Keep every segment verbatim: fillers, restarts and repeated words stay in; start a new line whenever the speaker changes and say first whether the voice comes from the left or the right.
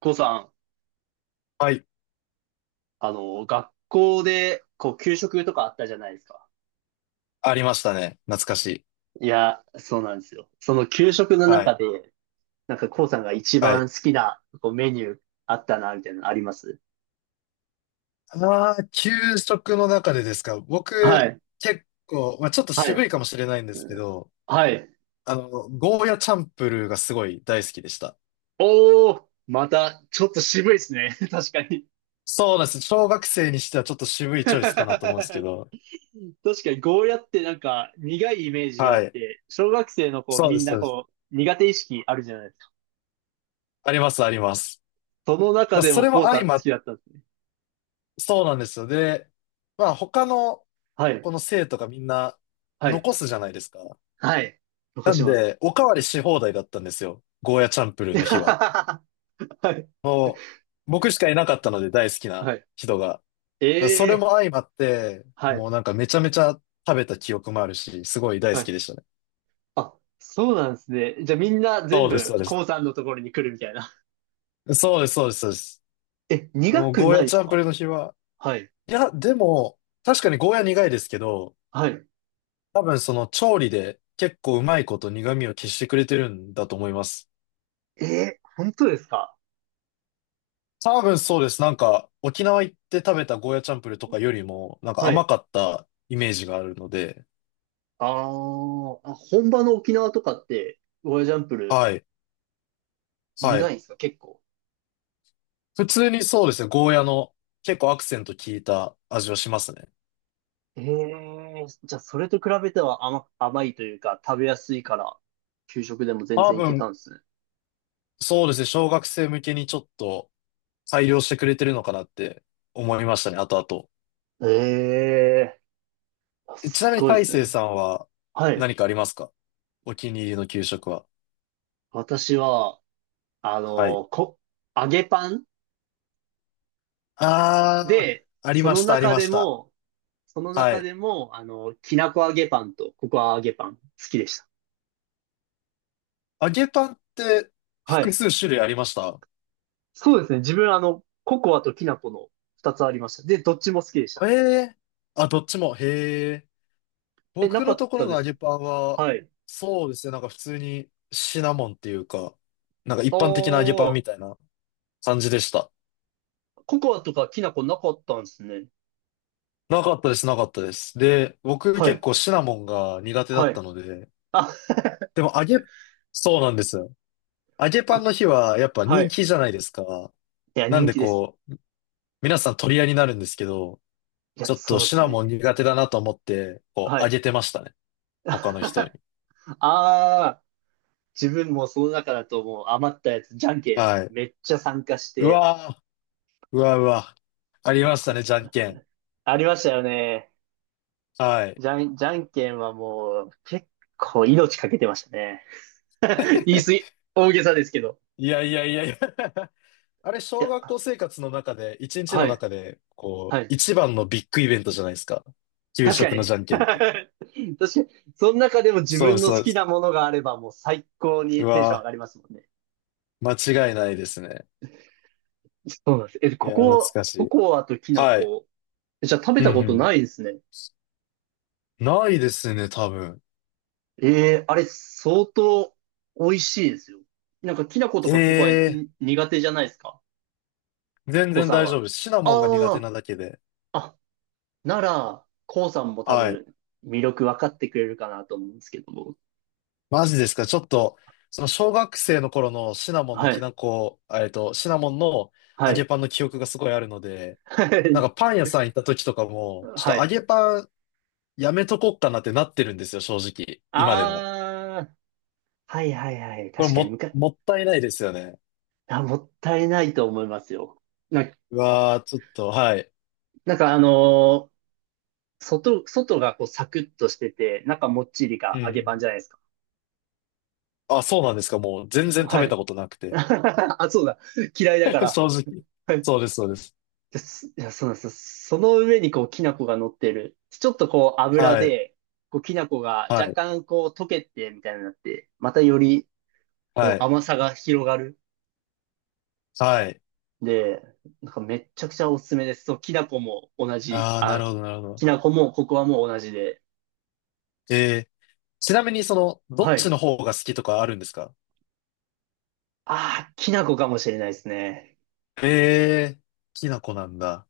right: こうさん、
left: はい。
right: あの、学校で、こう、給食とかあったじゃないですか。
left: ありましたね。懐かしい。
right: いや、そうなんですよ。その給食の
left: は
right: 中
left: い。
right: で、なんかこうさんが一
left: は
right: 番
left: い。
right: 好きな、こう、メニューあったな、みたいなのあります？
left: ああ、給食の中でですか。
right: は
left: 僕、
right: い、
left: 結構、まあ、ちょっと
right: は
left: 渋
right: い、
left: いかもしれないんで
right: う
left: すけ
right: ん、
left: ど、
right: はい。
left: あの、ゴーヤチャンプルーがすごい大好きでした。
right: おー、また、ちょっと渋いですね。確かに。
left: そうなんです。小学生にしてはちょっと 渋いチ
right: 確
left: ョイスかなと思うんです
right: か
left: けど。
right: に、ゴーヤってなんか、苦いイメージがあ
left: は
right: っ
left: い。
right: て、小学生の子、
left: そう
right: み
left: で
right: ん
left: す、そ
right: な
left: うです。
right: こう、苦手意識あるじゃないですか。
left: あります、あります。
right: その
left: ま
right: 中
left: あ、
right: で
left: そ
right: も
left: れも
right: こうさ
left: 相
right: ん好
left: まっ、
right: きだったんですね。
left: そうなんですよ。で、まあ、他の、
right: はい、
left: この生徒がみんな
right: はい、
left: 残すじゃないですか。
right: はい。残
left: な
right: し
left: ん
right: ます。
left: で、おかわりし放題だったんですよ。ゴーヤチャンプルーの日は。
right: はい。
left: もう、僕しかいなかったので大好きな
right: は
left: 人が。だか
right: い。
left: らそ
right: え
left: れ
right: え、
left: も相まって、
right: はい。
left: もうなんかめちゃめちゃ食べた記憶もあるし、すごい大
right: は
left: 好
right: い。
left: きでしたね。
right: あ、そうなんですね。じゃあみんな全
left: そうです、そう
right: 部、
left: で
right: コ
left: す。
right: ウさんのところに来るみたいな。
left: そうです、そうです、そうです。
right: え、
left: で
right: 苦
left: も
right: く
left: ゴー
right: ない
left: ヤ
right: で
left: チ
right: す
left: ャンプ
right: か？
left: ルーの日は、
right: はい。
left: いや、でも、確かにゴーヤ苦いですけど、
right: はい。
left: 多分その調理で結構うまいこと苦味を消してくれてるんだと思います。
right: ええ、本当ですか？
left: 多分そうです。なんか、沖縄行って食べたゴーヤチャンプルーとかよりも、なんか
right: はい。
left: 甘かったイメージがあるので、
right: あーあ、本場の沖縄とかって、ゴーヤジャンプル
left: はい、は
right: 苦い
left: い。
right: んですか結構？
left: 普通にそうですね、ゴーヤの結構アクセント効いた味はしますね。
right: ええ、じゃあそれと比べては甘、甘いというか、食べやすいから、給食でも全
left: 多
right: 然いけ
left: 分、
right: たんですね。
left: そうですね、小学生向けにちょっと改良してくれてるのかなって思いましたね、後々。
right: ええ、あ、
left: えち
right: す
left: な
right: っ
left: みに
right: ごいで
left: 大
right: す
left: 成
right: ね。
left: さんは
right: はい。
left: 何かありますか？お気に入りの給食は。
right: 私は、あ
left: はい。
right: の、こ、揚げパン
left: あー、
right: で、
left: あり
right: そ
left: ま
right: の
left: した、あり
right: 中
left: ま
right: で
left: した。
right: も、その
left: は
right: 中
left: い。
right: でも、あの、きなこ揚げパンとココア揚げパン好きでした。
left: 揚げパンって
right: は
left: 複
right: い。
left: 数種類ありました？
right: そうですね。自分、あの、ココアときなこの二つありました。で、どっちも好きでした。
left: へえ。あ、どっちも。へえ。
right: え、な
left: 僕
right: か
left: の
right: っ
left: ところ
right: た
left: の
right: で
left: 揚
right: す。
left: げパンは、
right: はい。
left: そうですね、なんか普通にシナモンっていうか、なんか一
right: あ
left: 般的な揚げパン
right: ー、
left: みたいな感じでした。
right: ココアとかきなこなかったんですね。
left: なかったです、なかったです。で、僕
right: は
left: 結
right: い。
left: 構シナモンが苦手だ
right: は
left: っ
right: い。
left: たので、
right: あ、
left: でも揚げ、そうなんですよ。揚げパ
right: あ、
left: ンの日はやっぱ
right: は
left: 人
right: い。
left: 気じゃないですか。
right: いや、
left: なん
right: 人
left: で
right: 気です。
left: こう、皆さん取り合いになるんですけど、
right: いや、
left: ちょっと
right: そうで
left: シ
right: す
left: ナ
right: ね。
left: モン苦手だなと思って、こ
right: は
left: う、揚
right: い。
left: げてましたね。他の人に。
right: ああ、自分もその中だともう余ったやつ、じゃんけん
left: はい。
right: めっちゃ参加し
left: う
right: て、
left: わー、うわうわ。あり
right: も
left: ました
right: う
left: ね、じゃんけん。
right: ありましたよね。
left: はい。
right: じゃん、じゃんけんはもう結構命かけてましたね。言い過ぎ、大げさですけど。
left: いやいやいやいや あれ、
right: い
left: 小学
right: や、
left: 校生活の中で、一日
right: は
left: の
right: い、
left: 中で、こ
right: は
left: う、
right: い。
left: 一番のビッグイベントじゃないですか。給
right: 確か
left: 食の
right: に。
left: じゃんけんって。
right: 確かに。その中でも自
left: そうで
right: 分
left: す、
right: の好
left: そうで
right: き
left: す。
right: なものがあればもう最高
left: う
right: にテンション上
left: わ
right: がりますもんね。
left: ー、間違いないですね。
right: そうなんです。え、
left: い
right: こ
left: やー、懐
right: こ、
left: かし
right: コ
left: い。
right: コアときな
left: はい。
right: 粉。じゃあ食べ
left: う
right: たこと
left: ん
right: ないですね。
left: うん。ないですね、多分。
right: ええ、あれ、相当美味しいですよ。なんか、きな粉と
left: え
right: かココア
left: えー、
right: に苦手じゃないですか、
left: 全
right: コウ
left: 然
right: さん
left: 大丈夫
right: は？
left: です。シナモンが苦手
right: あ
left: なだけで。
right: あ、あ、なら、コウさんも多
left: はい。
right: 分、魅力分かってくれるかなと思うんですけども。
left: マジですか、ちょっと、その小学生の頃のシナモンの
right: は
left: き
right: い、
left: なこ、えっと、シナモンの
right: は
left: 揚げ
right: い、
left: パンの記憶がすごいあるので、
right: は
left: なん
right: い、
left: かパン屋さん行った時とかも、ちょ
right: は
left: っと揚
right: い。
left: げパンやめとこっかなってなってるんですよ、正直。今でも。
right: ああ、はいはいはい。
left: これ
right: 確かに、む
left: も、
right: か、
left: もったいないですよね。
right: あ、もったいないと思いますよ。な、
left: うわー、ちょっと、はい。
right: なんかあのー外、外がこうサクッとしてて、中もっちり
left: う
right: が揚げパン
left: ん。
right: じゃないですか。
left: あ、そうなんですか。もう全然食
right: は
left: べた
right: い。
left: ことなくて。
right: あ、そうだ。嫌いだか ら。
left: 正直。
right: はい。
left: そうです、そうです。
right: ですいや、そうなんですよ。その上にこう、きな粉が乗ってる。ちょっとこう、油
left: はい、
right: で、こう、きな粉が若
left: はい、
right: 干こう、溶けて、みたいになって、またより、
left: は
right: こう、
left: い、
right: 甘さが広がる。
left: はい。
right: で、なんかめっちゃくちゃおすすめです。そう、きな粉も同じ。
left: あー、な
right: あ、
left: るほど、なるほ
right: き
left: ど。
right: な粉も、ここはもう同じで。
left: えー、ちなみにその、どっ
right: は
left: ち
right: い。
left: の方が好きとかあるんですか？
right: ああ、きな粉かもしれないですね。
left: えー、きな粉なんだ。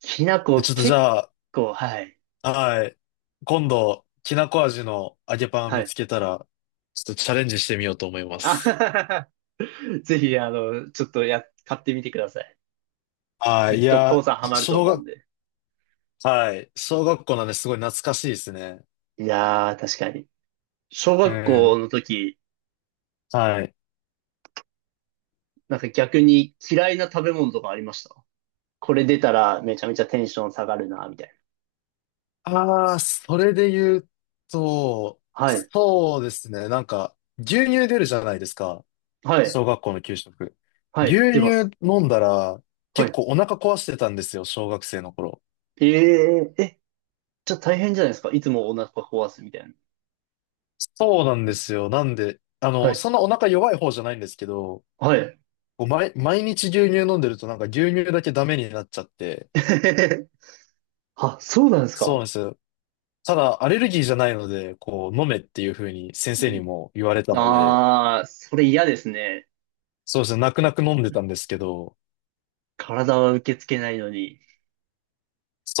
right: きな
left: え
right: 粉
left: ちょっとじ
right: 結
left: ゃあ、
right: 構、はい。
left: はい。今度、きなこ味の揚げパンを
right: は
left: 見
right: い。
left: つけたら、ちょっとチャレンジしてみようと思いま
right: あは
left: す。
right: はは、はぜひ、あの、ちょっとや、買ってみてください。
left: は
right: き
left: い。
right: っ
left: い
right: とコ
left: や、
right: ウさんハマると
left: 小
right: 思うん
left: 学、
right: で。
left: はい。小学校なんで、すごい懐かしいですね。
right: いやー、確かに。小
left: う
right: 学校
left: ん。
right: の時、
left: はい。
right: なんか逆に嫌いな食べ物とかありました？これ出たらめちゃめちゃテンション下がるな、みたい
left: ああ、それで言うと、
right: な。はい、
left: そうですね。なんか、牛乳出るじゃないですか。
right: はい、
left: 小学校の給食。
right: は
left: 牛
right: い、出ます。
left: 乳飲んだら、
right: は
left: 結
right: い。
left: 構お腹壊してたんですよ、小学生の頃。
right: えー、え、じゃあ大変じゃないですか、いつもお腹壊すみたいな。
left: そうなんですよ。なんで、あ
right: は
left: の、
right: い、
left: そんなお腹弱い方じゃないんですけど、
right: はい。
left: こう毎、毎日牛乳飲んでるとなんか牛乳だけダメになっちゃって、
right: あ、そうなんです
left: そうな
right: か？
left: んですよ。ただアレルギーじゃないので、こう飲めっていうふうに先生にも言われたので、
right: ああー、それ嫌ですね。
left: そうですね、泣く泣く飲んでたんですけど、
right: 体は受け付けないのに。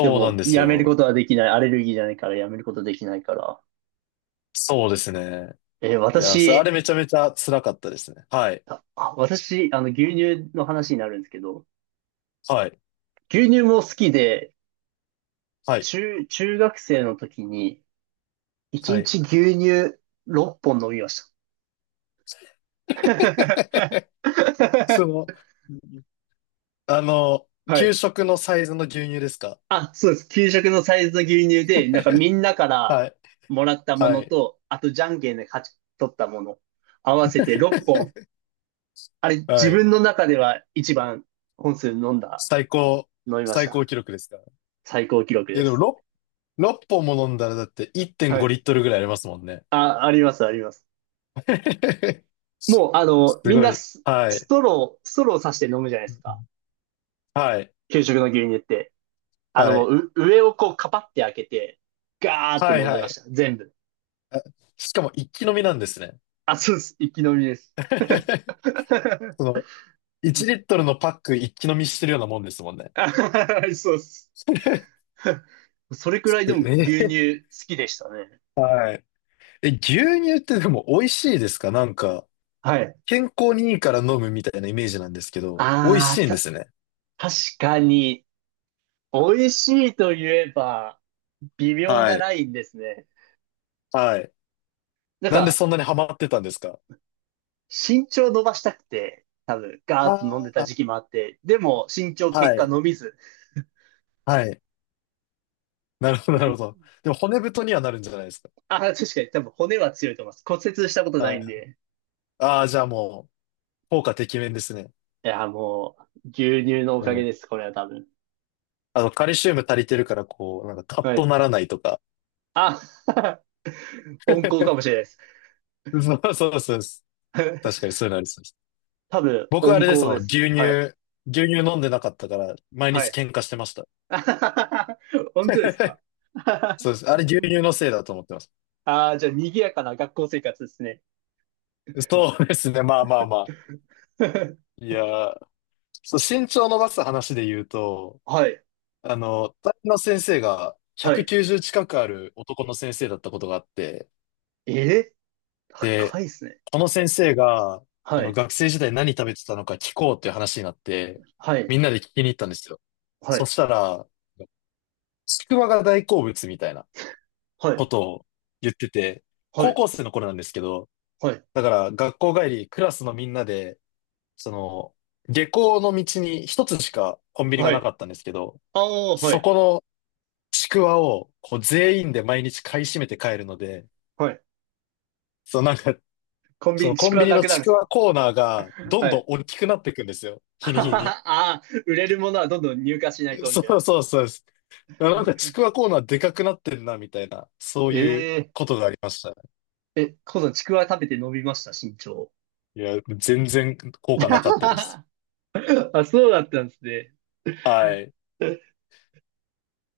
right: で
left: うなん
right: も、
left: です
right: やめる
left: よ。
right: ことはできない。アレルギーじゃないからやめることできないから。
left: そうですね。
right: えー
left: いや、それあれ
right: 私、
left: めちゃめちゃ辛かったですね。はい。
right: あ、あ私、あの、牛乳の話になるんですけど、
left: はい。
right: 牛乳も好きで、
left: はい。
right: 中、中学生の時に、一
left: はい。
right: 日牛乳ろっぽん飲みました。
left: その、あの、
right: は
left: 給
right: い。
left: 食のサイズの牛乳ですか？
right: あ、そうです。給食のサイズの牛乳で、なんかみんなから
left: はい。
right: もらったも
left: は
right: の
left: い。
right: と、あとじゃんけんで勝ち取ったもの、合わせてろっぽん。あれ、自
left: はい。
right: 分の中では一番本数飲んだ、
left: 最高、
right: 飲みまし
left: 最
right: た。
left: 高記録ですか？
right: 最高記録で
left: え、でも
right: す。
left: ろく ろっぽんも飲んだらだって
right: は
left: いってんご
right: い。
left: リットルぐらいありますもんね。
right: あ、あります、あります。
left: す
right: もう、あの、みん
left: ご
right: な
left: い。
right: ス、
left: は
right: ス
left: い。
right: トロー、ストローさして飲むじゃない
left: う
right: ですか、
left: ん、はい。
right: 給食の牛乳って。あの、
left: は
right: も
left: い。
right: う、う上をこう、カパって開けて、ガーッと
left: はい。
right: 飲んで
left: は
right: まし
left: い。
right: た。全部。
left: あ、しかも一気飲みなんですね。
right: あ、そうです。一気飲みです。
left: その、いちリットルのパック一気飲みしてるようなもんですもんね。
right: あ、そうです。それくらいでも牛
left: え
right: 乳好きでしたね。
left: ーはい。え、牛乳ってでも美味しいですか？なんか、
right: はい。
left: 健康にいいから飲むみたいなイメージなんですけど、美味
right: あ
left: し
right: あ、
left: いんで
right: た、
left: すね。
right: 確かに、美味しいと言えば、微妙
left: は
right: な
left: い。
right: ラインですね。
left: はい。
right: なん
left: なんで
right: か、
left: そんなにハマってたんですか？
right: 身長伸ばしたくて、多分、ガーッと飲んで
left: あ
right: た
left: あ
right: 時期もあって、でも、身長
left: ー、
right: 結
left: は
right: 果
left: い。
right: 伸びず。
left: はい。なるほど、なるほど。でも骨太にはなるんじゃないですか。
right: あ、確かに多分骨は強いと思います。骨折したことな
left: は
right: い
left: い。
right: んで。
left: ああ、じゃあもう、効果てきめんですね。
right: いや、もう、牛乳のお
left: う
right: かげ
left: ん。
right: です、これは多分。
left: あの、カルシウム足りてるから、こう、なんかカッ
right: は
left: と
right: い。
left: ならないとか。
right: あ、温厚かもしれないです。
left: そうそうそうです。確 かにそういうのありそうです。
right: 多分、
left: 僕はあ
right: 温
left: れです
right: 厚
left: も
right: で
left: ん、牛
right: す。
left: 乳、
right: はい。
left: 牛乳飲んでなかったから、毎
right: は
left: 日
right: い。
left: 喧嘩してました。
right: 本当です か？
left: そうです。あれ牛乳のせいだと思ってます。
right: ああ、じゃあ、賑やかな学校生活ですね。
left: そうですね。まあまあまあ。いやー、そう、身長伸ばす話で言うと、
right: はい。
left: あの、担任の先生が
right: はい。
left: ひゃくきゅうじゅう近くある男の先生だったことがあって、
right: えー、
left: で
right: 高いですね。
left: この先生が、こ
right: は
left: の
right: い。
left: 学生時代何食べてたのか聞こうっていう話になって、
right: はい。
left: みんなで聞きに行ったんですよ。
right: は
left: そ
right: い。
left: したら、ちくわが大好物みたいな
right: は
left: こ
right: い。
left: とを言ってて、
right: は
left: 高
right: い。
left: 校生の頃なんですけど、
right: はい。
left: だから学校帰り、クラスのみんなで、その、下校の道に一つしかコンビニが
right: は
left: なか
right: い。
left: ったんですけど、
right: ああ、は
left: そ
right: い。
left: このちくわをこう全員で毎日買い占めて帰るので、
right: はい。
left: そうなんか
right: コン
left: そ
right: ビ
left: の
right: ニ、ち
left: コ
right: く
left: ン
right: わ
left: ビニ
right: な
left: の
right: くなるん
left: ち
right: で
left: く
right: す
left: わ
right: か？
left: コーナーがどん
right: は
left: どん
right: い。
left: 大きくなっていくんですよ。日に日に。
right: ああ、売れるものはどんどん入荷しないと、み
left: そ
right: たい
left: う
right: な。
left: そうそうです。なんかちくわコーナーでかくなってんな、みたいな、そういう
right: え
left: ことがありました。
right: え、え、このちくわ食べて伸びました、身長。
left: いや、全然効果 なかったです。
right: あ、そうだったんですね。
left: はい。